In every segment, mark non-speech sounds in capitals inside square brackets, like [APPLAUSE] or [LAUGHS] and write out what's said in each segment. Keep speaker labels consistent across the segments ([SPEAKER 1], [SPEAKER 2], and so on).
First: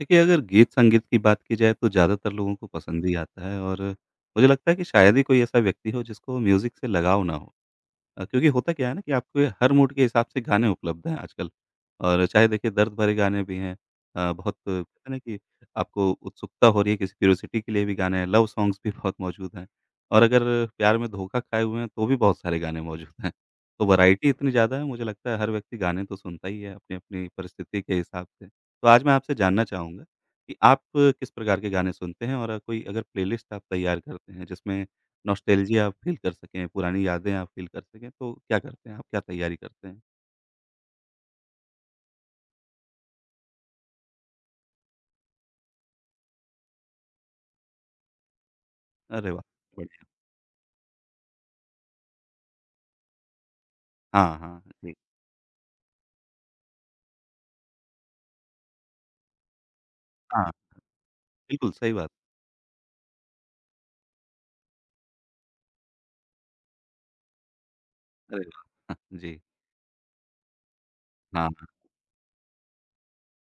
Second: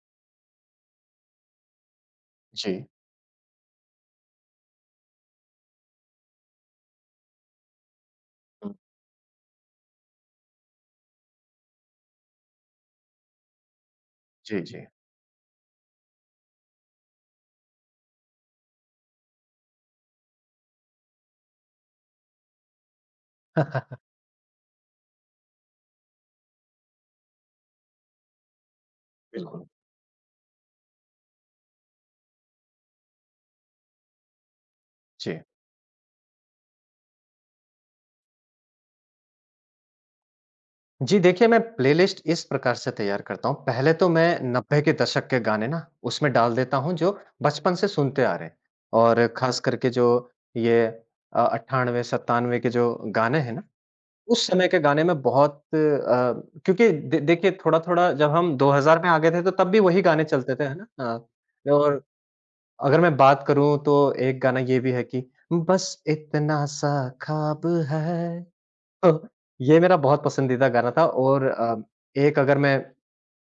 [SPEAKER 1] देखिए, अगर गीत-संगीत की बात की जाए तो ज़्यादातर लोगों को
[SPEAKER 2] जी।
[SPEAKER 1] पसंद ही आता है और मुझे लगता है कि शायद ही कोई ऐसा व्यक्ति हो जिसको म्यूज़िक से लगाव ना हो। क्योंकि होता
[SPEAKER 2] हुँ।
[SPEAKER 1] क्या है ना कि आपके हर मूड के हिसाब से गाने उपलब्ध हैं आजकल और चाहे देखिए दर्द भरे गाने भी हैं। बहुत
[SPEAKER 2] जी,
[SPEAKER 1] कहते
[SPEAKER 2] जी।
[SPEAKER 1] हैं ना कि आपको उत्सुकता हो रही है किसी क्यूरियोसिटी के लिए भी गाने हैं, लव सॉन्ग्स भी [LAUGHS] बहुत मौजूद हैं और अगर प्यार में धोखा खाए हुए हैं तो भी बहुत सारे गाने मौजूद हैं। तो
[SPEAKER 2] [LAUGHS]
[SPEAKER 1] वैरायटी इतनी ज़्यादा है, मुझे लगता है हर व्यक्ति गाने तो सुनता ही है अपनी अपनी परिस्थिति के हिसाब से। तो आज मैं आपसे जानना
[SPEAKER 2] बिल्कुल।
[SPEAKER 1] चाहूँगा कि आप किस प्रकार के गाने सुनते हैं और कोई अगर प्लेलिस्ट आप तैयार करते हैं जिसमें
[SPEAKER 2] जी।
[SPEAKER 1] नॉस्टैल्जिया आप फ़ील कर सकें, पुरानी यादें आप फ़ील कर सकें, तो क्या करते हैं आप? क्या तैयारी करते हैं?
[SPEAKER 2] जी, देखिए मैं प्लेलिस्ट इस प्रकार से तैयार करता हूँ। पहले तो मैं 90 के दशक के गाने ना उसमें डाल देता हूँ जो बचपन से सुनते आ रहे हैं और
[SPEAKER 1] अरे वाह!
[SPEAKER 2] ख़ास करके जो
[SPEAKER 1] बढ़िया।
[SPEAKER 2] ये 98-97 के जो गाने हैं ना,
[SPEAKER 1] हाँ,
[SPEAKER 2] उस
[SPEAKER 1] हाँ,
[SPEAKER 2] समय के
[SPEAKER 1] जी।
[SPEAKER 2] गाने में बहुत क्योंकि दे देखिए थोड़ा-थोड़ा जब हम 2000 में आ गए थे तो तब भी वही गाने
[SPEAKER 1] हाँ,
[SPEAKER 2] चलते थे, है ना? हाँ।
[SPEAKER 1] बिल्कुल सही
[SPEAKER 2] और
[SPEAKER 1] बात।
[SPEAKER 2] अगर मैं बात करूँ तो एक गाना ये भी है कि बस इतना सा ख़्वाब
[SPEAKER 1] अरे
[SPEAKER 2] है।
[SPEAKER 1] वाह! [LAUGHS] हाँ,
[SPEAKER 2] [LAUGHS]
[SPEAKER 1] जी।
[SPEAKER 2] ये मेरा बहुत पसंदीदा गाना था और
[SPEAKER 1] हाँ,
[SPEAKER 2] एक अगर मैं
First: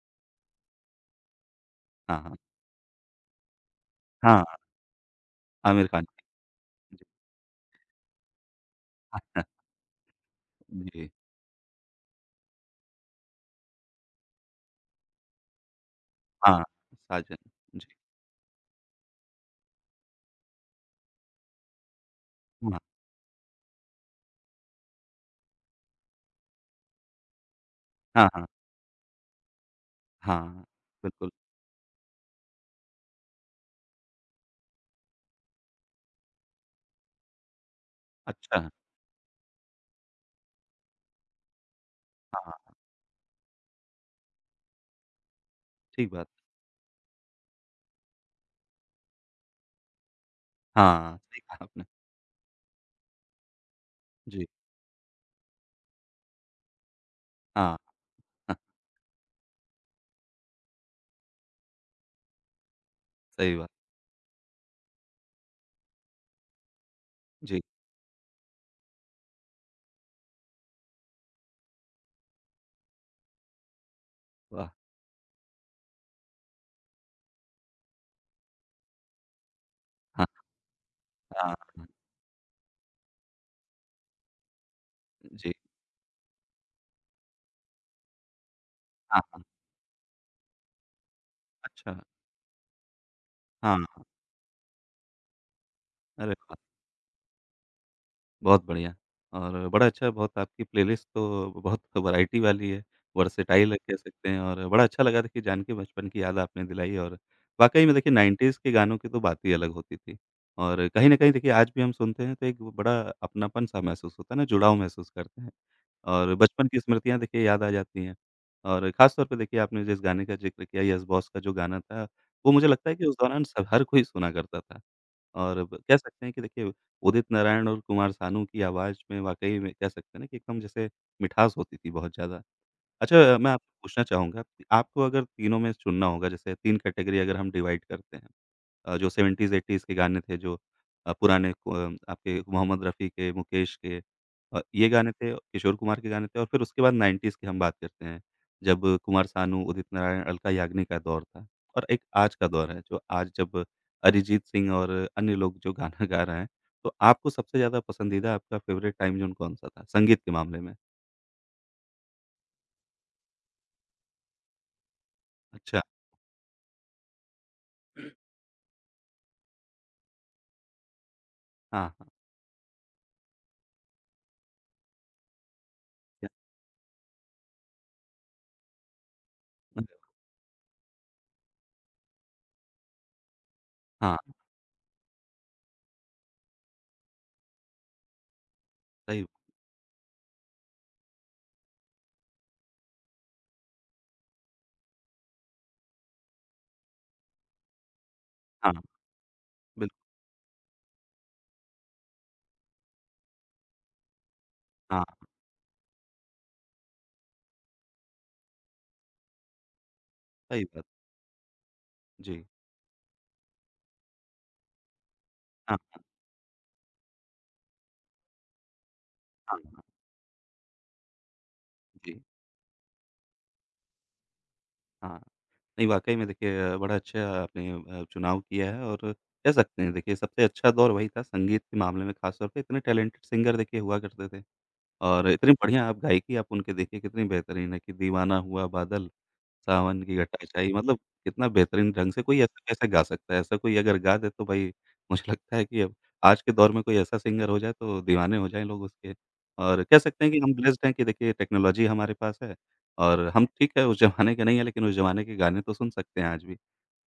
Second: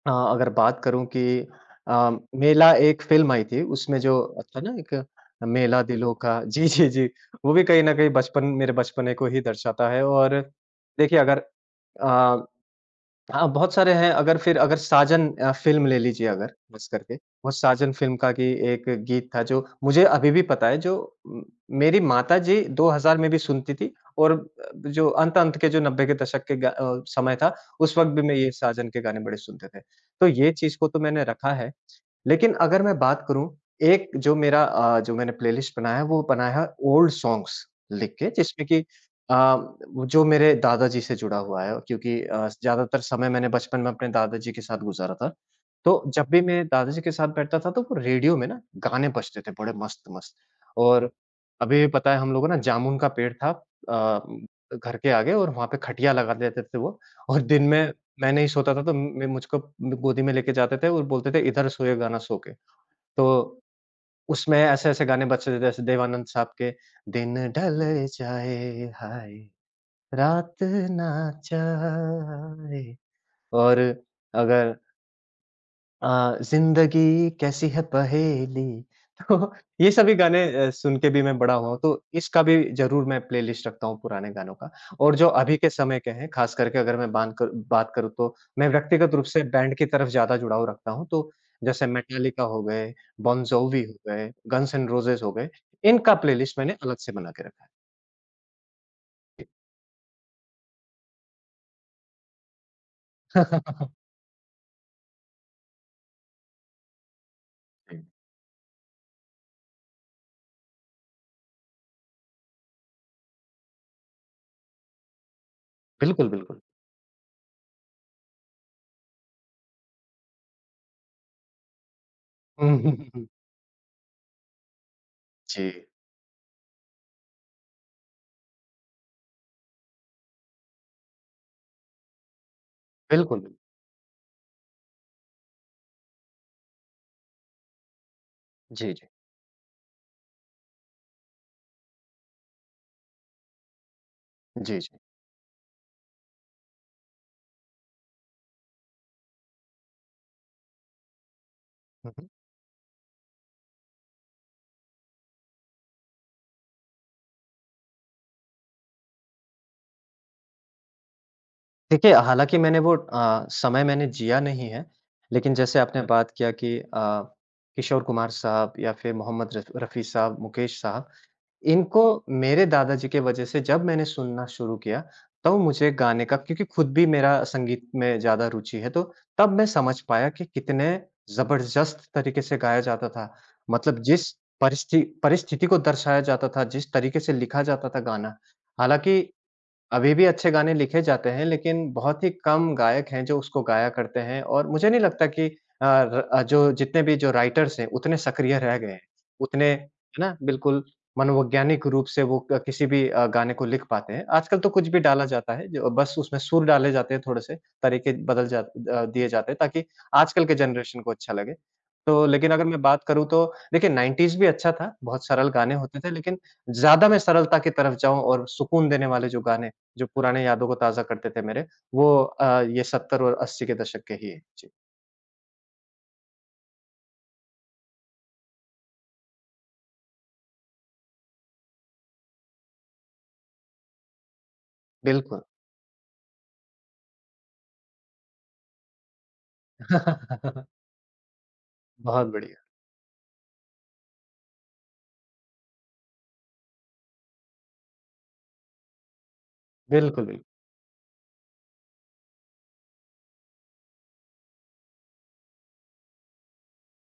[SPEAKER 2] अगर बात करूँ कि अ,
[SPEAKER 1] हाँ, हाँ।
[SPEAKER 2] मेला एक फ़िल्म आई थी, उसमें जो
[SPEAKER 1] हाँ,
[SPEAKER 2] था ना एक मेला
[SPEAKER 1] आमिर खान
[SPEAKER 2] दिलों
[SPEAKER 1] की।
[SPEAKER 2] का। [LAUGHS] जी, जी,
[SPEAKER 1] जी।
[SPEAKER 2] जी। वो भी कहीं न कहीं बचपन मेरे बचपने को ही
[SPEAKER 1] [LAUGHS]
[SPEAKER 2] दर्शाता है और
[SPEAKER 1] जी।
[SPEAKER 2] देखिए अगर अ हाँ, बहुत सारे हैं अगर फिर अगर साजन फ़िल्म ले लीजिए अगर
[SPEAKER 1] हाँ,
[SPEAKER 2] ख़ास करके,
[SPEAKER 1] साजन।
[SPEAKER 2] वो
[SPEAKER 1] जी।
[SPEAKER 2] साजन फ़िल्म का कि एक गीत था जो मुझे अभी भी पता है जो उम, मेरी माताजी
[SPEAKER 1] हाँ,
[SPEAKER 2] 2000 में भी सुनती थी और जो अंत-अंत के जो 90 के दशक के समय था, उस वक़्त भी
[SPEAKER 1] हाँ,
[SPEAKER 2] मैं
[SPEAKER 1] हाँ।
[SPEAKER 2] ये साजन के गाने बड़े सुनते थे। तो ये
[SPEAKER 1] हाँ,
[SPEAKER 2] चीज़ को तो मैंने
[SPEAKER 1] बिल्कुल।
[SPEAKER 2] रखा है। लेकिन अगर मैं बात करूँ, एक जो मेरा जो मैंने प्लेलिस्ट बनाया है, वो बनाया है ओल्ड सॉन्ग्स लिख के,
[SPEAKER 1] अच्छा
[SPEAKER 2] जिसमें
[SPEAKER 1] है।
[SPEAKER 2] कि अ, वो जो मेरे दादाजी से जुड़ा हुआ है क्योंकि
[SPEAKER 1] हाँ,
[SPEAKER 2] ज़्यादातर समय मैंने बचपन में अपने दादाजी के साथ गुज़ारा था। तो
[SPEAKER 1] ठीक
[SPEAKER 2] जब
[SPEAKER 1] बात।
[SPEAKER 2] भी मैं दादाजी के साथ बैठता था, तो वो रेडियो में ना गाने बजते थे बड़े मस्त-मस्त। और
[SPEAKER 1] हाँ, सही कहा
[SPEAKER 2] अभी
[SPEAKER 1] आपने।
[SPEAKER 2] भी पता है हम लोगों ना जामुन का पेड़ था अ,
[SPEAKER 1] जी।
[SPEAKER 2] घर के आगे और वहाँ पे खटिया लगा देते थे वो और दिन
[SPEAKER 1] हाँ,
[SPEAKER 2] में मैं नहीं
[SPEAKER 1] हाँ,
[SPEAKER 2] सोता था तो मैं मुझको गोदी में लेके जाते थे और बोलते थे इधर सोएगा ना सो के।
[SPEAKER 1] सही
[SPEAKER 2] तो
[SPEAKER 1] बात।
[SPEAKER 2] उसमें ऐसे-ऐसे गाने बजते थे जैसे देवानंद साहब के दिन
[SPEAKER 1] जी,
[SPEAKER 2] ढल जाए हाय रात ना जाए और
[SPEAKER 1] वाह!
[SPEAKER 2] अगर ज़िंदगी कैसी है पहेली। [LAUGHS] तो ये सभी
[SPEAKER 1] हाँ,
[SPEAKER 2] गाने सुन के भी मैं बड़ा
[SPEAKER 1] हाँ,
[SPEAKER 2] हुआ हूँ,
[SPEAKER 1] हाँ।
[SPEAKER 2] तो इसका भी ज़रूर मैं प्लेलिस्ट रखता हूँ पुराने गानों का। और जो
[SPEAKER 1] जी।
[SPEAKER 2] अभी के समय के हैं, ख़ास करके अगर मैं बान कर बात करूँ तो मैं व्यक्तिगत
[SPEAKER 1] हाँ,
[SPEAKER 2] रूप से
[SPEAKER 1] हाँ।
[SPEAKER 2] बैंड की तरफ ज़्यादा जुड़ाव रखता हूँ, तो जैसे
[SPEAKER 1] अच्छा।
[SPEAKER 2] मेटालिका हो गए, बॉन
[SPEAKER 1] हाँ,
[SPEAKER 2] जोवी हो
[SPEAKER 1] हाँ।
[SPEAKER 2] गए, गन्स एंड रोज़ेज़ हो गए, इनका
[SPEAKER 1] अरे वाह!
[SPEAKER 2] प्लेलिस्ट मैंने अलग से बना के रखा है।
[SPEAKER 1] बहुत बढ़िया। और बड़ा अच्छा, बहुत आपकी प्लेलिस्ट तो बहुत [LAUGHS] वैरायटी वाली है, वर्सेटाइल है कह
[SPEAKER 2] [LAUGHS]
[SPEAKER 1] सकते हैं, और बड़ा अच्छा लगा देखिए जान के, बचपन की याद आपने दिलाई। और वाक़ई में
[SPEAKER 2] जी। जी,
[SPEAKER 1] देखिए 90s के गानों की तो बात ही अलग होती थी और कहीं न कहीं देखिए आज भी हम सुनते हैं तो एक बड़ा अपनापन-सा महसूस होता है ना, जुड़ाव महसूस करते हैं।
[SPEAKER 2] बिल्कुल,
[SPEAKER 1] और
[SPEAKER 2] बिल्कुल।
[SPEAKER 1] बचपन की स्मृतियाँ देखिए याद आ जाती हैं। और ख़ास तौर पे देखिए आपने जिस गाने का ज़िक्र किया, यस बॉस का जो गाना था, वो
[SPEAKER 2] [LAUGHS]
[SPEAKER 1] मुझे
[SPEAKER 2] हुँ,
[SPEAKER 1] लगता
[SPEAKER 2] हुँ,
[SPEAKER 1] है कि
[SPEAKER 2] हुँ,
[SPEAKER 1] उस
[SPEAKER 2] हुँ।
[SPEAKER 1] दौरान सब, हर कोई सुना करता था। और ब
[SPEAKER 2] जी,
[SPEAKER 1] कह सकते हैं कि देखिए उदित नारायण और कुमार सानू की आवाज़ में वाक़ई में कह सकते हैं ना कि एकदम जैसे मिठास होती थी बहुत ज़्यादा। अच्छा,
[SPEAKER 2] बिल्कुल।
[SPEAKER 1] मैं
[SPEAKER 2] बिल्कुल।
[SPEAKER 1] आपसे पूछना चाहूँगा कि आपको अगर तीनों में चुनना होगा, जैसे 3 कैटेगरी अगर हम डिवाइड करते हैं,
[SPEAKER 2] जी, जी।
[SPEAKER 1] जो 70s 80s के गाने थे, जो पुराने को, आपके मोहम्मद रफ़ी के, मुकेश के,
[SPEAKER 2] जी, जी।
[SPEAKER 1] ये गाने थे, किशोर कुमार के गाने थे, और फिर उसके बाद 90s की हम बात करते हैं, जब कुमार सानू, उदित नारायण, अलका याग्निक का दौर था, और एक
[SPEAKER 2] हुँ, हुँ।
[SPEAKER 1] आज का दौर है, जो आज जब अरिजीत सिंह और अन्य लोग जो गाना गा रहे हैं। तो आपको सबसे ज़्यादा पसंदीदा, आपका फ़ेवरेट टाइम ज़ोन कौन-सा था, संगीत के मामले में?
[SPEAKER 2] देखिए, हालाँकि मैंने वो समय मैंने जिया नहीं है, लेकिन जैसे
[SPEAKER 1] अच्छा।
[SPEAKER 2] आपने हुँ। बात किया कि किशोर कुमार साहब या फिर मोहम्मद रफ़ी साहब, मुकेश साहब,
[SPEAKER 1] हाँ,
[SPEAKER 2] इनको
[SPEAKER 1] हाँ।
[SPEAKER 2] मेरे दादाजी के वजह से जब मैंने सुनना शुरू किया, तब मुझे गाने
[SPEAKER 1] क्या?
[SPEAKER 2] का क्योंकि खुद भी मेरा संगीत में ज़्यादा रुचि है, तो तब मैं समझ पाया कि कितने ज़बरदस्त तरीके से गाया जाता था। मतलब
[SPEAKER 1] हाँ।
[SPEAKER 2] जिस परिस्थिति को दर्शाया जाता था, जिस तरीके से लिखा जाता था गाना, हालाँकि
[SPEAKER 1] सही
[SPEAKER 2] अभी भी अच्छे गाने लिखे जाते हैं, लेकिन बहुत ही कम गायक हैं जो उसको गाया करते हैं और मुझे नहीं लगता कि जो जितने भी जो राइटर्स हैं, उतने सक्रिय रह
[SPEAKER 1] हाँ,
[SPEAKER 2] गए हैं। उतने है
[SPEAKER 1] बिल्कुल,
[SPEAKER 2] ना? बिल्कुल मनोवैज्ञानिक रूप से वो क किसी भी गाने को लिख पाते हैं। आजकल तो कुछ भी
[SPEAKER 1] हाँ,
[SPEAKER 2] डाला जाता है, जो बस उसमें सुर डाले जाते हैं थोड़े-से, तरीके दिए जाते हैं ताकि आजकल के
[SPEAKER 1] सही बात।
[SPEAKER 2] जनरेशन को अच्छा लगे। तो
[SPEAKER 1] जी,
[SPEAKER 2] लेकिन अगर मैं बात करूँ तो देखिए 90s भी अच्छा था, बहुत सरल गाने
[SPEAKER 1] हाँ,
[SPEAKER 2] होते थे, लेकिन ज़्यादा मैं सरलता की तरफ जाऊँ और सुकून देने वाले जो
[SPEAKER 1] हाँ,
[SPEAKER 2] गाने
[SPEAKER 1] हाँ,
[SPEAKER 2] जो पुराने यादों को ताज़ा करते थे मेरे, वो
[SPEAKER 1] जी,
[SPEAKER 2] ये 70 और 80 के दशक के ही हैं। जी,
[SPEAKER 1] हाँ। नहीं, वाक़ई में देखिए बड़ा अच्छा आपने चुनाव किया है और कह सकते हैं देखिए सबसे अच्छा दौर वही था संगीत के मामले में, ख़ास तौर पे इतने टैलेंटेड सिंगर देखिए हुआ करते थे और
[SPEAKER 2] बिल्कुल।
[SPEAKER 1] इतनी बढ़िया आप गायकी आप उनके देखिए कितनी बेहतरीन है कि दीवाना हुआ बादल, सावन की घटाचाई,
[SPEAKER 2] [LAUGHS]
[SPEAKER 1] मतलब कितना बेहतरीन ढंग से!
[SPEAKER 2] बहुत
[SPEAKER 1] कोई
[SPEAKER 2] बढ़िया।
[SPEAKER 1] ऐसा कैसे गा सकता है? ऐसा कोई अगर गा दे तो भाई, मुझे लगता है कि अब आज के दौर में कोई ऐसा सिंगर हो जाए तो दीवाने हो जाएँ लोग उसके। और कह सकते
[SPEAKER 2] बिल्कुल,
[SPEAKER 1] हैं कि
[SPEAKER 2] बिल्कुल।
[SPEAKER 1] हम ब्लेस्ड हैं कि देखिए टेक्नोलॉज़ी हमारे पास है और हम ठीक है उस ज़माने के नहीं है लेकिन उस ज़माने के गाने तो सुन सकते हैं आज भी।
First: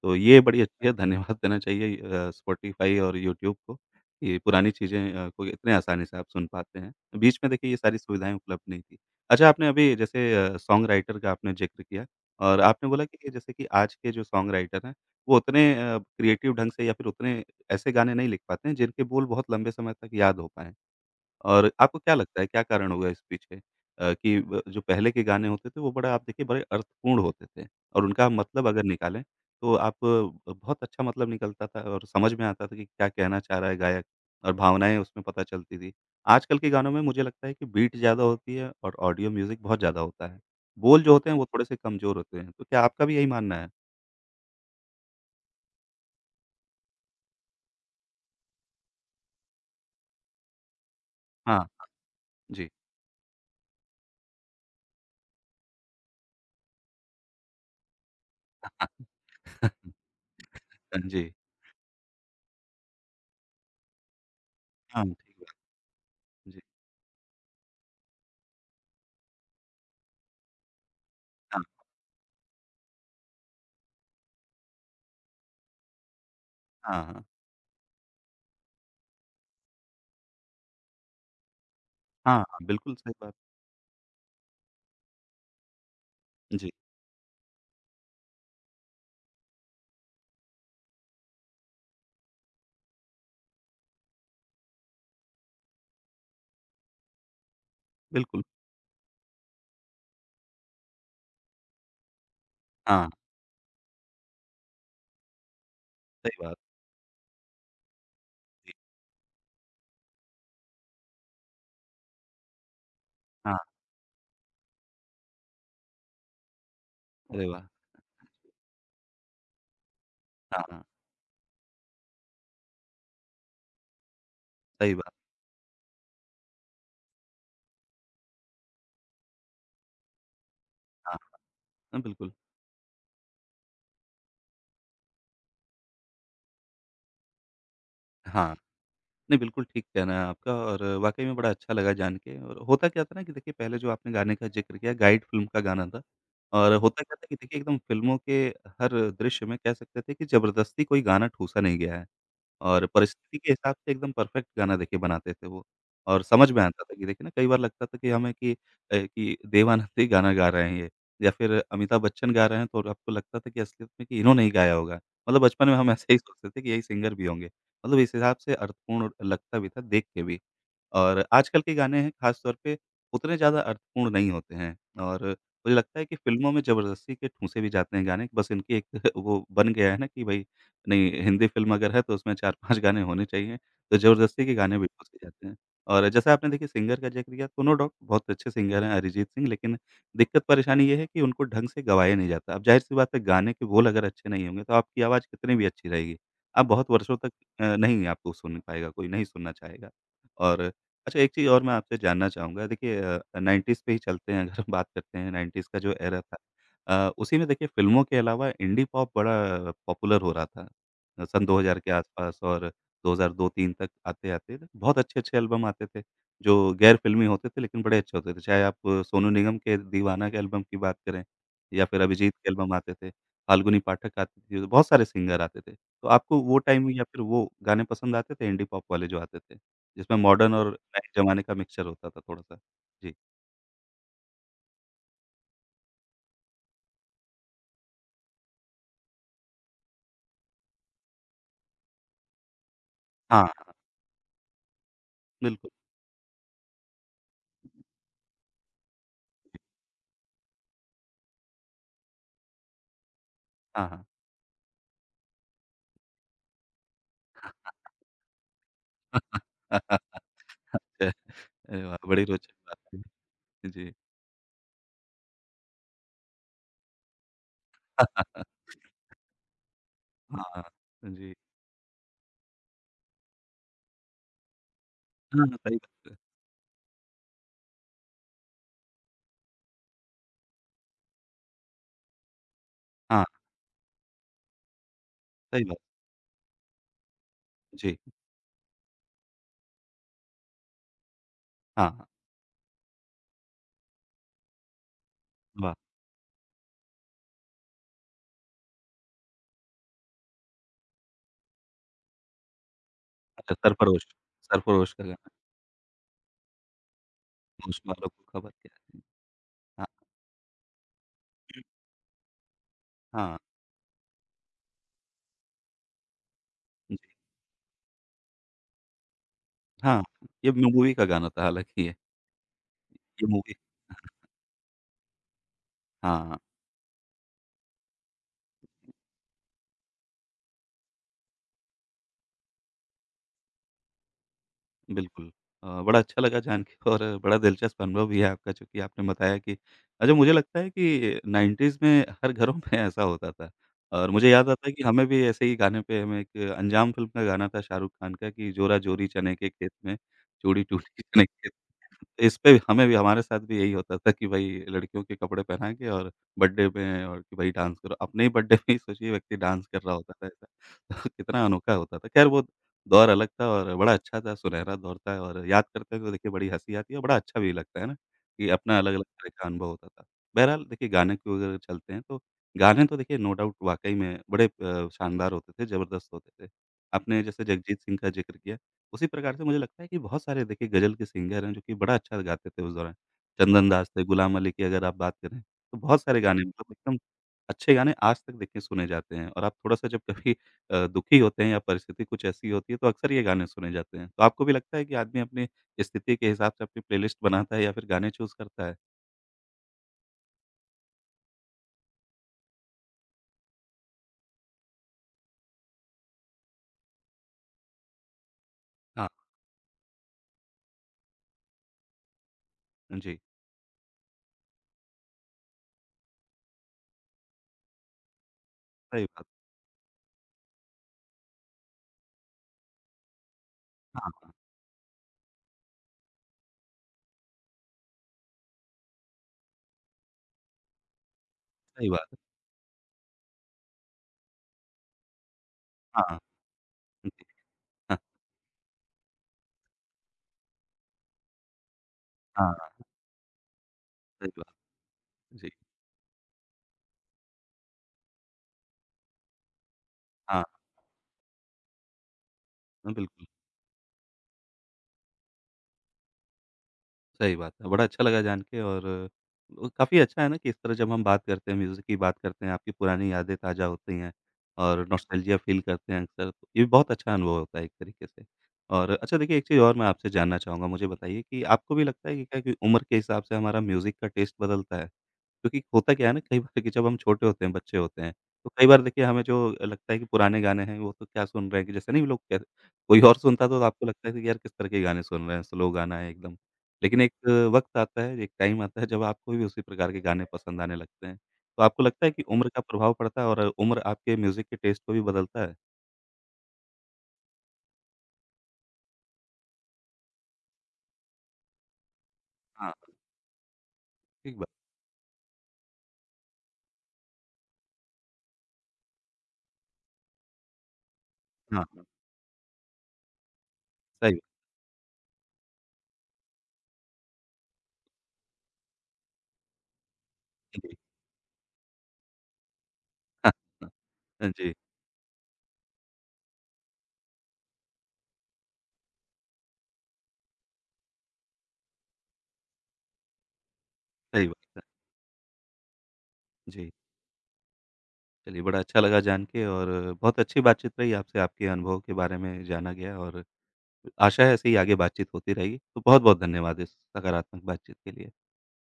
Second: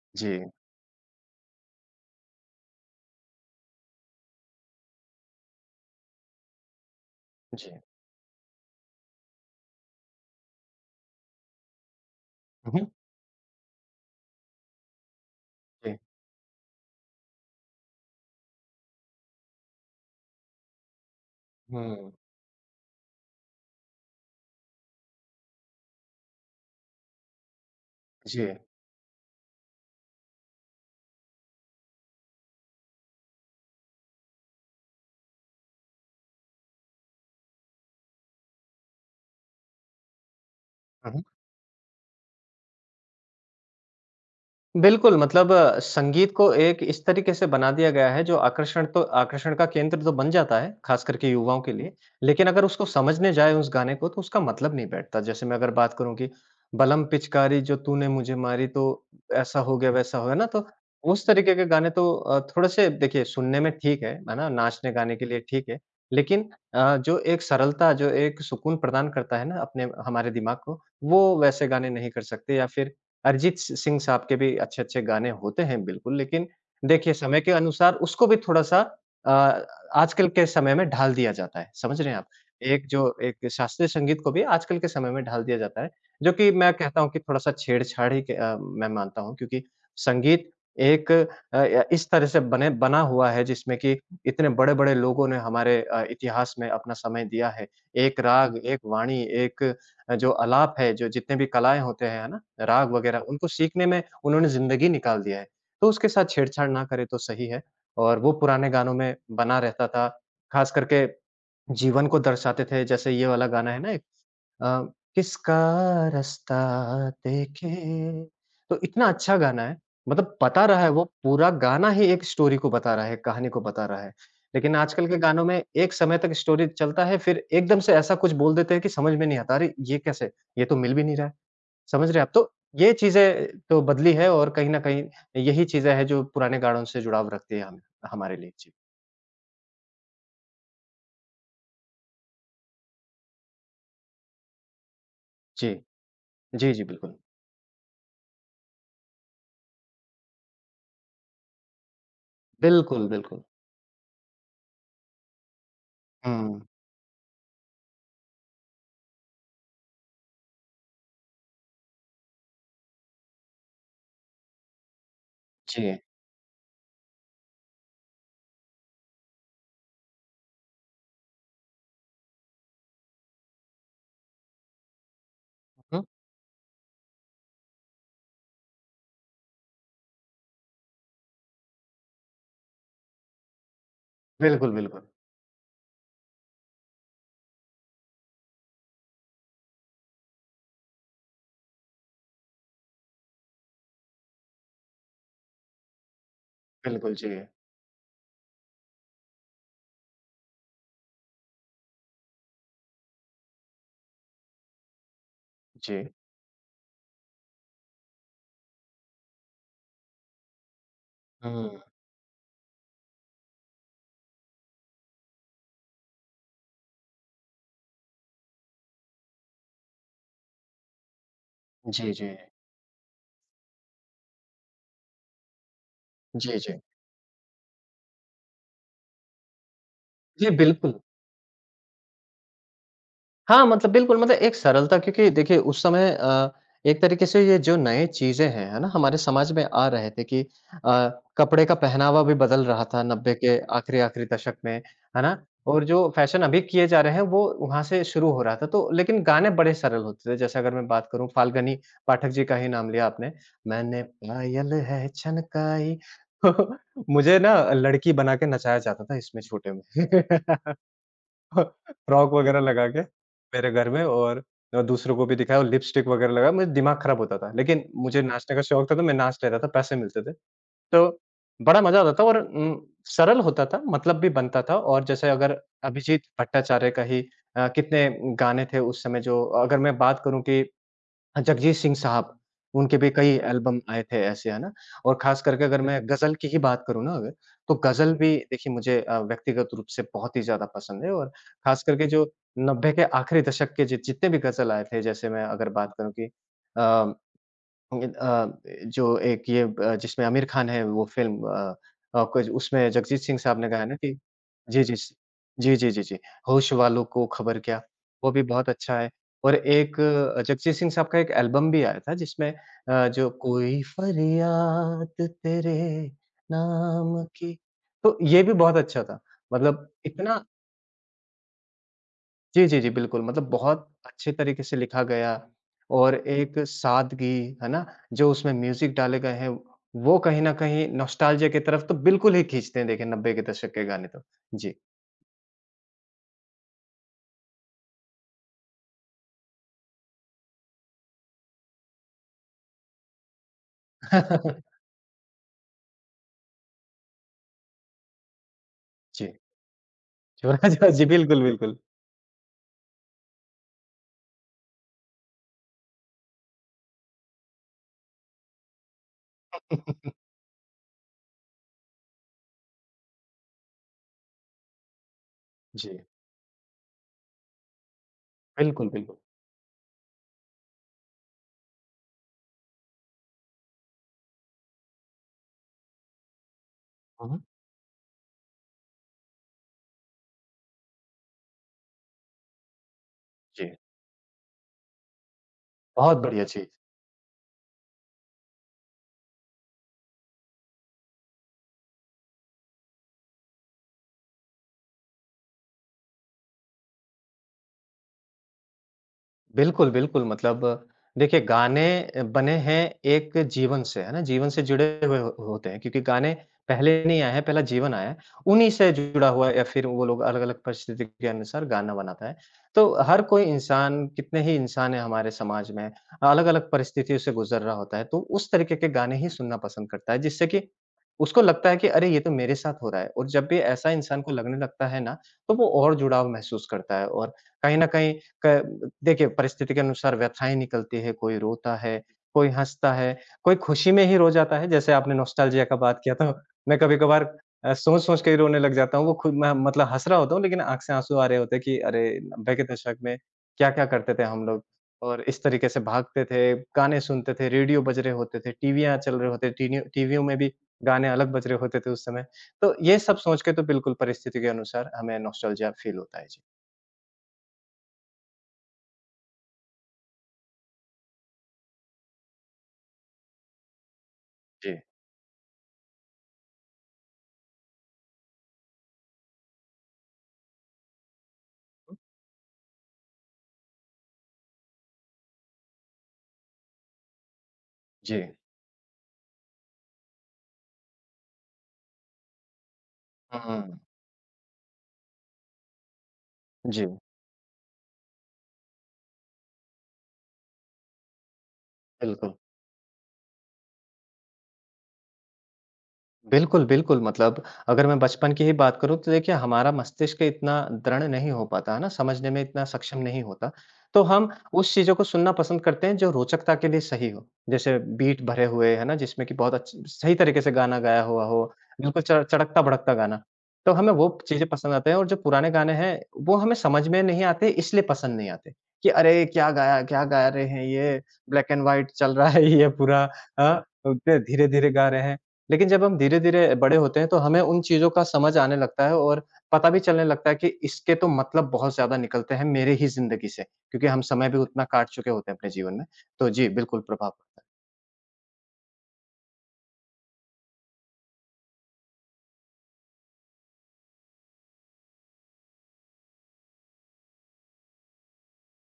[SPEAKER 1] तो ये
[SPEAKER 2] जी,
[SPEAKER 1] बड़ी अच्छी है, धन्यवाद देना चाहिए स्पॉटिफ़ाई और यूट्यूब को कि पुरानी चीज़ें को इतने आसानी से आप सुन पाते हैं। बीच में देखिए
[SPEAKER 2] जी।
[SPEAKER 1] ये सारी सुविधाएँ उपलब्ध नहीं थी। अच्छा, आपने अभी जैसे सॉन्ग राइटर का आपने ज़िक्र किया और
[SPEAKER 2] हुँ,
[SPEAKER 1] आपने
[SPEAKER 2] हुँ।
[SPEAKER 1] बोला कि जैसे कि आज के जो सॉन्ग राइटर हैं, वो उतने
[SPEAKER 2] जी,
[SPEAKER 1] क्रिएटिव ढंग से या फिर उतने ऐसे गाने नहीं लिख पाते हैं जिनके बोल बहुत लंबे समय तक याद हो पाएँ। और आपको
[SPEAKER 2] हुँ।
[SPEAKER 1] क्या लगता है, क्या कारण होगा इस पीछे? कि ब जो पहले के गाने होते थे, वो बड़ा आप देखिए बड़े अर्थपूर्ण होते थे और उनका
[SPEAKER 2] जी।
[SPEAKER 1] मतलब अगर निकालें तो आप बहुत अच्छा मतलब निकलता था और समझ में आता था कि क्या कहना चाह रहा है गायक, और भावनाएँ उसमें पता चलती थी। आजकल के गानों में मुझे लगता है कि बीट ज़्यादा होती है और ऑडियो म्यूज़िक बहुत ज़्यादा होता है। बोल
[SPEAKER 2] हुँ,
[SPEAKER 1] जो
[SPEAKER 2] हुँ।
[SPEAKER 1] होते हैं वो थोड़े-से कमज़ोर होते हैं। तो क्या आपका भी यही मानना है?
[SPEAKER 2] बिल्कुल, मतलब संगीत को एक इस तरीके से बना दिया गया है जो आकर्षण तो आकर्षण का केंद्र तो बन जाता है, ख़ास करके युवाओं
[SPEAKER 1] हाँ,
[SPEAKER 2] के लिए। लेकिन अगर
[SPEAKER 1] जी।
[SPEAKER 2] उसको समझने जाएँ उस गाने को तो उसका मतलब नहीं बैठता। जैसे मैं अगर बात करूँ कि बलम पिचकारी जो तूने मुझे मारी तो ऐसा हो
[SPEAKER 1] [LAUGHS]
[SPEAKER 2] गया वैसा हो गया ना, तो उस
[SPEAKER 1] जी।
[SPEAKER 2] तरीके के गाने तो थोड़े-से देखिए सुनने में ठीक है ना? नाचने
[SPEAKER 1] हाँ,
[SPEAKER 2] गाने के
[SPEAKER 1] ठीक
[SPEAKER 2] लिए
[SPEAKER 1] बात।
[SPEAKER 2] ठीक है। लेकिन
[SPEAKER 1] जी।
[SPEAKER 2] जो एक सरलता जो एक सुकून प्रदान करता है ना अपने हमारे दिमाग को, वो
[SPEAKER 1] हाँ,
[SPEAKER 2] वैसे गाने नहीं कर सकते या फिर अरिजीत सि सिंह साहब के भी अच्छे-अच्छे गाने होते हैं बिल्कुल, लेकिन
[SPEAKER 1] हाँ,
[SPEAKER 2] देखिए
[SPEAKER 1] हाँ।
[SPEAKER 2] समय के अनुसार उसको भी थोड़ा-सा अ, आजकल के समय में ढाल दिया जाता है, समझ रहे हैं आप?
[SPEAKER 1] हाँ, हाँ,
[SPEAKER 2] एक
[SPEAKER 1] बिल्कुल
[SPEAKER 2] जो
[SPEAKER 1] सही बात।
[SPEAKER 2] एक शास्त्रीय संगीत को भी आजकल के समय में ढाल दिया जाता है, जो कि
[SPEAKER 1] जी,
[SPEAKER 2] मैं कहता हूँ कि थोड़ा-सा छेड़छाड़ ही मैं मानता हूँ क्योंकि संगीत एक अ, य इस तरह से बने बना हुआ है जिसमें कि इतने बड़े-बड़े लोगों ने हमारे इतिहास में अपना समय दिया है। एक
[SPEAKER 1] बिल्कुल।
[SPEAKER 2] राग, एक वाणी, एक जो आलाप है, जो जितने भी कलाएँ होते हैं, है ना? राग
[SPEAKER 1] हाँ,
[SPEAKER 2] वगैरह उनको सीखने में उन्होंने ज़िंदगी निकाल दिया है। तो उसके साथ
[SPEAKER 1] सही बात।
[SPEAKER 2] छेड़छाड़ ना करें तो सही है और वो पुराने
[SPEAKER 1] जी,
[SPEAKER 2] गानों में बना रहता था। ख़ास करके जीवन को दर्शाते थे जैसे ये वाला
[SPEAKER 1] हाँ,
[SPEAKER 2] गाना है ना एक अ, किसका रास्ता
[SPEAKER 1] अरे वाह!
[SPEAKER 2] देखे तो इतना अच्छा गाना है। मतलब
[SPEAKER 1] हाँ,
[SPEAKER 2] बता रहा
[SPEAKER 1] हाँ,
[SPEAKER 2] है वो पूरा गाना ही एक स्टोरी को बता रहा है, कहानी को बता रहा है। लेकिन
[SPEAKER 1] सही
[SPEAKER 2] आजकल
[SPEAKER 1] बात,
[SPEAKER 2] के गानों में एक समय तक स्टोरी चलता है फिर एकदम से ऐसा कुछ बोल देते हैं कि समझ में नहीं आता अरे! ये कैसे? ये तो मिल भी नहीं
[SPEAKER 1] हाँ,
[SPEAKER 2] रहा है।
[SPEAKER 1] हाँ,
[SPEAKER 2] समझ रहे हैं आप?
[SPEAKER 1] बिल्कुल,
[SPEAKER 2] तो ये चीज़ें तो बदली है और कहीं न कहीं यही चीज़ें हैं जो पुराने गानों से जुड़ाव रखती है हम हमारे लिए।
[SPEAKER 1] हाँ,
[SPEAKER 2] जी।
[SPEAKER 1] नहीं, बिल्कुल ठीक कहना है आपका और वाक़ई में बड़ा अच्छा लगा जान के। और होता क्या था ना कि देखिए पहले जो आपने गाने का ज़िक्र किया, गाइड फ़िल्म का
[SPEAKER 2] जी।
[SPEAKER 1] गाना था,
[SPEAKER 2] जी,
[SPEAKER 1] और
[SPEAKER 2] जी
[SPEAKER 1] होता क्या
[SPEAKER 2] बिल्कुल।
[SPEAKER 1] था कि देखिए एकदम फ़िल्मों के हर दृश्य में कह सकते थे कि ज़बरदस्ती कोई गाना ठूँसा नहीं गया है। और
[SPEAKER 2] बिल्कुल,
[SPEAKER 1] परिस्थिति
[SPEAKER 2] बिल्कुल।
[SPEAKER 1] के हिसाब से एकदम परफेक्ट गाना देखिए बनाते थे वो। और समझ
[SPEAKER 2] हुँ।
[SPEAKER 1] में आता था कि देखिए ना, कई बार लगता था कि हमें कि कि देव आनंद ही गाना गा रहे हैं ये, या फिर अमिताभ बच्चन गा रहे हैं, तो आपको लगता था कि असलियत में कि इन्होंने ही गाया होगा। मतलब बचपन में हम [LAUGHS]
[SPEAKER 2] जी।
[SPEAKER 1] ऐसे ही सोचते थे कि यही सिंगर भी होंगे। मतलब इस हिसाब से अर्थपूर्ण लगता भी था देख के भी। और आजकल के गाने हैं ख़ास तौर पे उतने ज़्यादा अर्थपूर्ण नहीं होते हैं और मुझे लगता
[SPEAKER 2] हुँ।
[SPEAKER 1] है कि फ़िल्मों में ज़बरदस्ती के ठूँसे भी जाते हैं गाने, बस इनकी एक [LAUGHS] वो बन गया है ना कि भई नहीं, हिंदी फ़िल्म अगर है तो उसमें 4-5 गाने होने चाहिए, तो ज़बरदस्ती के
[SPEAKER 2] बिल्कुल,
[SPEAKER 1] गाने भी
[SPEAKER 2] बिल्कुल।
[SPEAKER 1] पूछे जाते हैं। और जैसा आपने देखिए सिंगर का ज़िक्र किया, सोनू डॉग बहुत अच्छे सिंगर हैं, अरिजीत सिंह, लेकिन दिक्कत परेशानी ये है कि उनको ढंग से गवाया नहीं जाता। अब ज़ाहिर-सी बात है, गाने के बोल अगर अच्छे नहीं होंगे, तो आपकी आवाज़ कितनी भी अच्छी रहेगी, आप बहुत
[SPEAKER 2] बिल्कुल,
[SPEAKER 1] वर्षों तक
[SPEAKER 2] जी।
[SPEAKER 1] नहीं, आपको सुन पाएगा कोई, नहीं सुनना चाहेगा। और अच्छा, एक चीज़ और मैं आपसे जानना चाहूँगा, देखिए 90s पे ही चलते हैं। अगर हम बात करते हैं 90s का
[SPEAKER 2] जी।
[SPEAKER 1] जो एरा था, उसी में देखिए फ़िल्मों के अलावा इंडी पॉप बड़ा पॉपुलर हो रहा था। सन
[SPEAKER 2] हुँ,
[SPEAKER 1] 2000 के आस-पास और 2002-3 तक आते-आते बहुत अच्छे-अच्छे एल्बम आते थे, जो गैर फ़िल्मी होते थे लेकिन बड़े अच्छे होते थे। चाहे आप सोनू निगम के दीवाना के एल्बम की बात करें, या फिर
[SPEAKER 2] जी, जी।
[SPEAKER 1] अभिजीत के एल्बम आते थे, फाल्गुनी पाठक आती थी, तो बहुत सारे सिंगर आते थे। तो आपको
[SPEAKER 2] जी,
[SPEAKER 1] वो
[SPEAKER 2] जी।
[SPEAKER 1] टाइम या फिर वो गाने पसंद आते थे, इंडी पॉप वाले जो आते थे, जिसमें
[SPEAKER 2] जी,
[SPEAKER 1] मॉडर्न और
[SPEAKER 2] बिल्कुल।
[SPEAKER 1] नए ज़माने का मिक्सचर होता था थोड़ा-सा? जी।
[SPEAKER 2] हाँ, मतलब बिल्कुल मतलब एक सरलता क्योंकि देखिए उस समय एक तरीके से ये जो नए चीज़ें हैं, है ना? हमारे समाज में आ रहे थे कि अ, कपड़े का पहनावा भी बदल रहा था 90
[SPEAKER 1] हाँ,
[SPEAKER 2] के
[SPEAKER 1] हाँ,
[SPEAKER 2] आखिरी-आखिरी दशक में, है ना?
[SPEAKER 1] बिल्कुल।
[SPEAKER 2] और जो फ़ैशन अभी किए जा रहे हैं वो वहाँ से शुरू हो रहा था तो लेकिन गाने बड़े सरल होते थे। जैसे अगर मैं बात करूँ फाल्गुनी पाठक जी का ही नाम लिया आपने,
[SPEAKER 1] हाँ,
[SPEAKER 2] मैंने
[SPEAKER 1] हाँ।
[SPEAKER 2] पायल है छनकाई। [LAUGHS] मुझे ना लड़की बना के नचाया जाता था इसमें
[SPEAKER 1] [LAUGHS]
[SPEAKER 2] छोटे में।
[SPEAKER 1] अच्छा।
[SPEAKER 2] [LAUGHS] [LAUGHS]
[SPEAKER 1] अरे वाह! बड़ी
[SPEAKER 2] फ्रॉक
[SPEAKER 1] रोचक
[SPEAKER 2] वगैरह
[SPEAKER 1] बात
[SPEAKER 2] लगा के
[SPEAKER 1] है।
[SPEAKER 2] मेरे घर
[SPEAKER 1] जी।
[SPEAKER 2] में और दूसरों को भी दिखाया और लिपस्टिक वगैरह लगा, मुझे दिमाग खराब होता था। लेकिन मुझे नाचने
[SPEAKER 1] [LAUGHS]
[SPEAKER 2] का शौक था तो मैं नाच लेता था, पैसे मिलते थे।
[SPEAKER 1] हाँ, हाँ।
[SPEAKER 2] तो
[SPEAKER 1] जी।
[SPEAKER 2] बड़ा मज़ा आता था और सरल होता था, मतलब भी बनता था और जैसे
[SPEAKER 1] हाँ,
[SPEAKER 2] अगर
[SPEAKER 1] हाँ, सही बात है।
[SPEAKER 2] अभिजीत भट्टाचार्य का ही कितने गाने थे उस समय जो अगर मैं बात करूँ कि हाँ, जगजीत सिंह साहब, उनके भी
[SPEAKER 1] हाँ,
[SPEAKER 2] कई एल्बम आए थे ऐसे, है ना? और ख़ास करके
[SPEAKER 1] सही बात
[SPEAKER 2] अगर मैं गज़ल की ही बात करूँ ना अगर, तो
[SPEAKER 1] है। जी,
[SPEAKER 2] गज़ल भी देखिए मुझे व्यक्तिगत रूप से बहुत ही ज़्यादा पसंद है और ख़ास
[SPEAKER 1] हाँ, हाँ,
[SPEAKER 2] करके जो 90 के आखिरी दशक के जि जितने भी गज़ल आए थे, जैसे मैं अगर
[SPEAKER 1] वाह!
[SPEAKER 2] बात करूँ कि अ इन अ, जो एक ये जिसमें आमिर खान है वो फ़िल्म कुछ उसमें जगजीत सिंह
[SPEAKER 1] अच्छा,
[SPEAKER 2] साहब ने गाया ना
[SPEAKER 1] सरफ़रोश,
[SPEAKER 2] कि जी,
[SPEAKER 1] सरफ़रोश
[SPEAKER 2] जी,
[SPEAKER 1] का
[SPEAKER 2] स
[SPEAKER 1] गाना,
[SPEAKER 2] जी, जी, जी, जी। होश वालों को खबर
[SPEAKER 1] होश
[SPEAKER 2] क्या,
[SPEAKER 1] वालों को
[SPEAKER 2] वो भी
[SPEAKER 1] खबर
[SPEAKER 2] बहुत
[SPEAKER 1] क्या
[SPEAKER 2] अच्छा
[SPEAKER 1] है?
[SPEAKER 2] है। और
[SPEAKER 1] हाँ,
[SPEAKER 2] एक जगजीत सिंह साहब का एक एल्बम भी आया था जिसमें जो
[SPEAKER 1] हाँ,
[SPEAKER 2] कोई फरियाद तेरे
[SPEAKER 1] जी,
[SPEAKER 2] नाम की, तो ये भी बहुत अच्छा था। मतलब
[SPEAKER 1] हाँ,
[SPEAKER 2] इतना
[SPEAKER 1] ये मूवी का गाना था हालाँकि ये,
[SPEAKER 2] जी, जी, जी, बिल्कुल,
[SPEAKER 1] ये
[SPEAKER 2] मतलब
[SPEAKER 1] मूवी।
[SPEAKER 2] बहुत अच्छे तरीके से लिखा गया और
[SPEAKER 1] हाँ,
[SPEAKER 2] एक सादगी, है ना? जो उसमें म्यूज़िक डाले गए हैं, वो कहीं न कहीं नॉस्टैल्जिया की तरफ तो बिल्कुल ही खींचते हैं, देखिए 90 के दशक के गाने तो। जी।
[SPEAKER 1] बिल्कुल। बड़ा अच्छा लगा जान के और बड़ा दिलचस्प अनुभव भी है आपका, चूँकि आपने बताया कि अच्छा, मुझे लगता है कि 90s में हर घरों में ऐसा होता था, और मुझे याद आता है
[SPEAKER 2] [LAUGHS]
[SPEAKER 1] कि हमें भी ऐसे ही गाने पे हमें एक अंजाम फ़िल्म का गाना था, शाहरुख खान का, कि जोरा-जोरी
[SPEAKER 2] जी,
[SPEAKER 1] चने के खेत में, चूड़ी
[SPEAKER 2] छोरा
[SPEAKER 1] टूटी
[SPEAKER 2] जी,
[SPEAKER 1] चने
[SPEAKER 2] बिल्कुल,
[SPEAKER 1] के,
[SPEAKER 2] बिल्कुल।
[SPEAKER 1] हमें भी, हमारे साथ भी यही होता था कि भई लड़कियों के कपड़े पहना के और बर्थडे में, और कि भई डांस करो। अपने ही बर्थडे में ही सोचिए, व्यक्ति डांस कर रहा होता था
[SPEAKER 2] [LAUGHS]
[SPEAKER 1] ऐसा। [LAUGHS] तो कितना अनोखा होता था। ख़ैर, वो दौर अलग था और बड़ा अच्छा था, सुनहरा दौर था, और याद करते
[SPEAKER 2] जी,
[SPEAKER 1] हैं तो देखिए बड़ी हँसी आती है और बड़ा अच्छा भी लगता है ना, कि अपना
[SPEAKER 2] बिल्कुल,
[SPEAKER 1] अलग-अलग
[SPEAKER 2] बिल्कुल।
[SPEAKER 1] तरह का अनुभव होता था। बहरहाल देखिए गाने की ओर चलते हैं तो गाने तो देखिए नो डाउट वाक़ई में बड़े शानदार होते थे, ज़बरदस्त होते थे। आपने
[SPEAKER 2] हुँ, हुँ।
[SPEAKER 1] जैसे जगजीत सिंह का ज़िक्र किया। उसी प्रकार से मुझे लगता है कि बहुत सारे देखिए गज़ल के सिंगर हैं जो कि बड़ा अच्छा गाते थे उस दौरान।
[SPEAKER 2] जी,
[SPEAKER 1] चंदन दास थे, गुलाम अली की अगर आप बात करें, तो बहुत
[SPEAKER 2] बहुत
[SPEAKER 1] सारे गाने
[SPEAKER 2] बढ़िया,
[SPEAKER 1] हुँ।
[SPEAKER 2] जी।
[SPEAKER 1] मतलब एकदम अच्छे गाने आज तक देखिए सुने जाते हैं और आप थोड़ा-सा जब कभी दुखी होते हैं या परिस्थिति कुछ ऐसी होती है तो अक्सर ये गाने सुने जाते हैं। तो आपको भी लगता है कि आदमी अपनी स्थिति के हिसाब से अपनी प्लेलिस्ट बनाता है या फिर गाने चूज़ करता है?
[SPEAKER 2] बिल्कुल, बिल्कुल। मतलब देखिए गाने बने हैं एक जीवन से, है ना? जीवन से जुड़े हुए हो होते हैं क्योंकि गाने पहले नहीं आए हैं, पहला जीवन आया है। उन्हीं से
[SPEAKER 1] हाँ।
[SPEAKER 2] जुड़ा हुआ है, या फिर वो लोग अलग-अलग परिस्थिति के अनुसार गाना बनाता है। तो
[SPEAKER 1] जी,
[SPEAKER 2] हर कोई इंसान, कितने ही इंसान हैं हमारे समाज में, अलग-अलग परिस्थितियों से गुज़र रहा होता है, तो उस तरीके के
[SPEAKER 1] सही
[SPEAKER 2] गाने
[SPEAKER 1] बात।
[SPEAKER 2] ही सुनना पसंद करता है जिससे कि उसको लगता है कि अरे! ये तो मेरे साथ हो रहा है और जब भी ऐसा इंसान
[SPEAKER 1] हाँ,
[SPEAKER 2] को लगने लगता है ना, तो वो और जुड़ाव महसूस करता है और कहीं न कहीं क देखिए, परिस्थिति के अनुसार व्यथाएँ निकलती है, कोई रोता
[SPEAKER 1] सही
[SPEAKER 2] है,
[SPEAKER 1] बात है।
[SPEAKER 2] कोई हँसता है, कोई खुशी में ही रो जाता है। जैसे आपने नॉस्टैल्जिया का बात किया
[SPEAKER 1] हाँ,
[SPEAKER 2] तो मैं
[SPEAKER 1] जी।
[SPEAKER 2] कभी-कभार
[SPEAKER 1] हाँ,
[SPEAKER 2] सोच-सोच के ही रोने लग जाता हूँ। वो खुद मैं मतलब हँस रहा होता हूँ लेकिन आँख से आँसू आ रहे होते हैं कि अरे! 90
[SPEAKER 1] हाँ,
[SPEAKER 2] के दशक में क्या-क्या करते थे
[SPEAKER 1] सही
[SPEAKER 2] हम
[SPEAKER 1] बात।
[SPEAKER 2] लोग और इस
[SPEAKER 1] जी,
[SPEAKER 2] तरीके से भागते थे, गाने सुनते थे, रेडियो बज रहे होते थे, टीवियाँ चल रहे होते टीनियो टीवियों में
[SPEAKER 1] हाँ,
[SPEAKER 2] भी गाने अलग बज रहे होते थे उस समय। तो ये सब
[SPEAKER 1] बिल्कुल।
[SPEAKER 2] सोच के तो बिल्कुल परिस्थिति के अनुसार हमें नॉस्टैल्जिया फ़ील होता है। जी।
[SPEAKER 1] सही बात है, बड़ा अच्छा लगा जान के और काफ़ी अच्छा है ना कि इस तरह जब हम बात करते हैं, म्यूज़िक की बात करते हैं, आपकी पुरानी यादें ताज़ा होती हैं
[SPEAKER 2] जी।
[SPEAKER 1] और नॉस्टैल्जिया फ़ील करते हैं अक्सर, तो ये बहुत अच्छा अनुभव होता है एक तरीके से। और अच्छा देखिए, एक चीज़ और मैं आपसे जानना चाहूँगा, मुझे बताइए कि आपको भी लगता है कि क्या कि उम्र के हिसाब से हमारा म्यूज़िक का टेस्ट बदलता है? क्योंकि होता क्या है ना, कई बार कि जब हम छोटे होते हैं, बच्चे होते हैं,
[SPEAKER 2] जी।
[SPEAKER 1] तो कई बार देखिए हमें जो लगता है कि पुराने गाने हैं वो तो क्या सुन रहे हैं, कि जैसे नहीं, लोग कहते, कोई और
[SPEAKER 2] हुँ,
[SPEAKER 1] सुनता तो
[SPEAKER 2] हुँ।
[SPEAKER 1] आपको लगता है कि यार किस तरह के गाने सुन रहे हैं, स्लो गाना है एकदम।
[SPEAKER 2] जी,
[SPEAKER 1] लेकिन एक वक़्त आता है, एक टाइम आता है जब आपको भी उसी प्रकार के गाने पसंद आने लगते हैं। तो आपको लगता है कि
[SPEAKER 2] बिल्कुल।
[SPEAKER 1] उम्र का प्रभाव पड़ता है और उम्र आपके म्यूज़िक के टेस्ट को भी बदलता है?
[SPEAKER 2] बिल्कुल, बिल्कुल। मतलब अगर मैं बचपन की ही बात करूँ तो देखिए हमारा मस्तिष्क इतना दृढ़ नहीं हो पाता, है ना? समझने में इतना
[SPEAKER 1] हाँ,
[SPEAKER 2] सक्षम नहीं होता। तो हम
[SPEAKER 1] ठीक बात है।
[SPEAKER 2] उस चीज़ों को सुनना पसंद करते हैं जो रोचकता के लिए सही हो। जैसे बीट भरे हुए, है ना? जिसमें कि बहुत अच्छ सही तरीके से गाना गाया हुआ हो,
[SPEAKER 1] हाँ, हाँ,
[SPEAKER 2] बिल्कुल च चड़कता-भड़कता गाना। तो हमें वो
[SPEAKER 1] सही बात
[SPEAKER 2] चीज़ें पसंद आते हैं और जो पुराने गाने हैं, वो हमें समझ में नहीं आते इसलिए पसंद नहीं आते कि अरे! क्या गाया क्या गा रहे
[SPEAKER 1] है।
[SPEAKER 2] हैं
[SPEAKER 1] जी,
[SPEAKER 2] ये? ब्लैक एंड व्हाइट चल रहा है ये पूरा।
[SPEAKER 1] हाँ,
[SPEAKER 2] हाँ,
[SPEAKER 1] हाँ,
[SPEAKER 2] उतने
[SPEAKER 1] हाँ, जी,
[SPEAKER 2] धीरे-धीरे गा रहे हैं। लेकिन जब हम धीरे-धीरे बड़े होते हैं, तो हमें उन चीज़ों का समझ आने लगता है और पता भी चलने लगता है कि इसके तो मतलब बहुत ज़्यादा निकलते हैं मेरे ही ज़िंदगी से, क्योंकि हम
[SPEAKER 1] सही
[SPEAKER 2] समय भी
[SPEAKER 1] बात है।
[SPEAKER 2] उतना काट चुके होते हैं अपने जीवन में। तो जी,
[SPEAKER 1] जी।
[SPEAKER 2] बिल्कुल प्रभाव पड़ता है।
[SPEAKER 1] चलिए, बड़ा अच्छा लगा जान के, और बहुत अच्छी बातचीत रही आपसे, आपके अनुभव के बारे में जाना गया, और आशा है ऐसे ही आगे बातचीत होती रहेगी। तो बहुत-बहुत धन्यवाद इस सकारात्मक बातचीत के लिए।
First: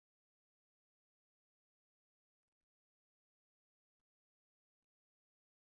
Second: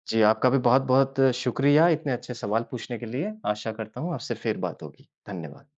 [SPEAKER 2] जी, आपका भी बहुत-बहुत शुक्रिया इतने अच्छे सवाल पूछने के लिए। आशा करता हूँ आपसे फिर बात होगी। धन्यवाद।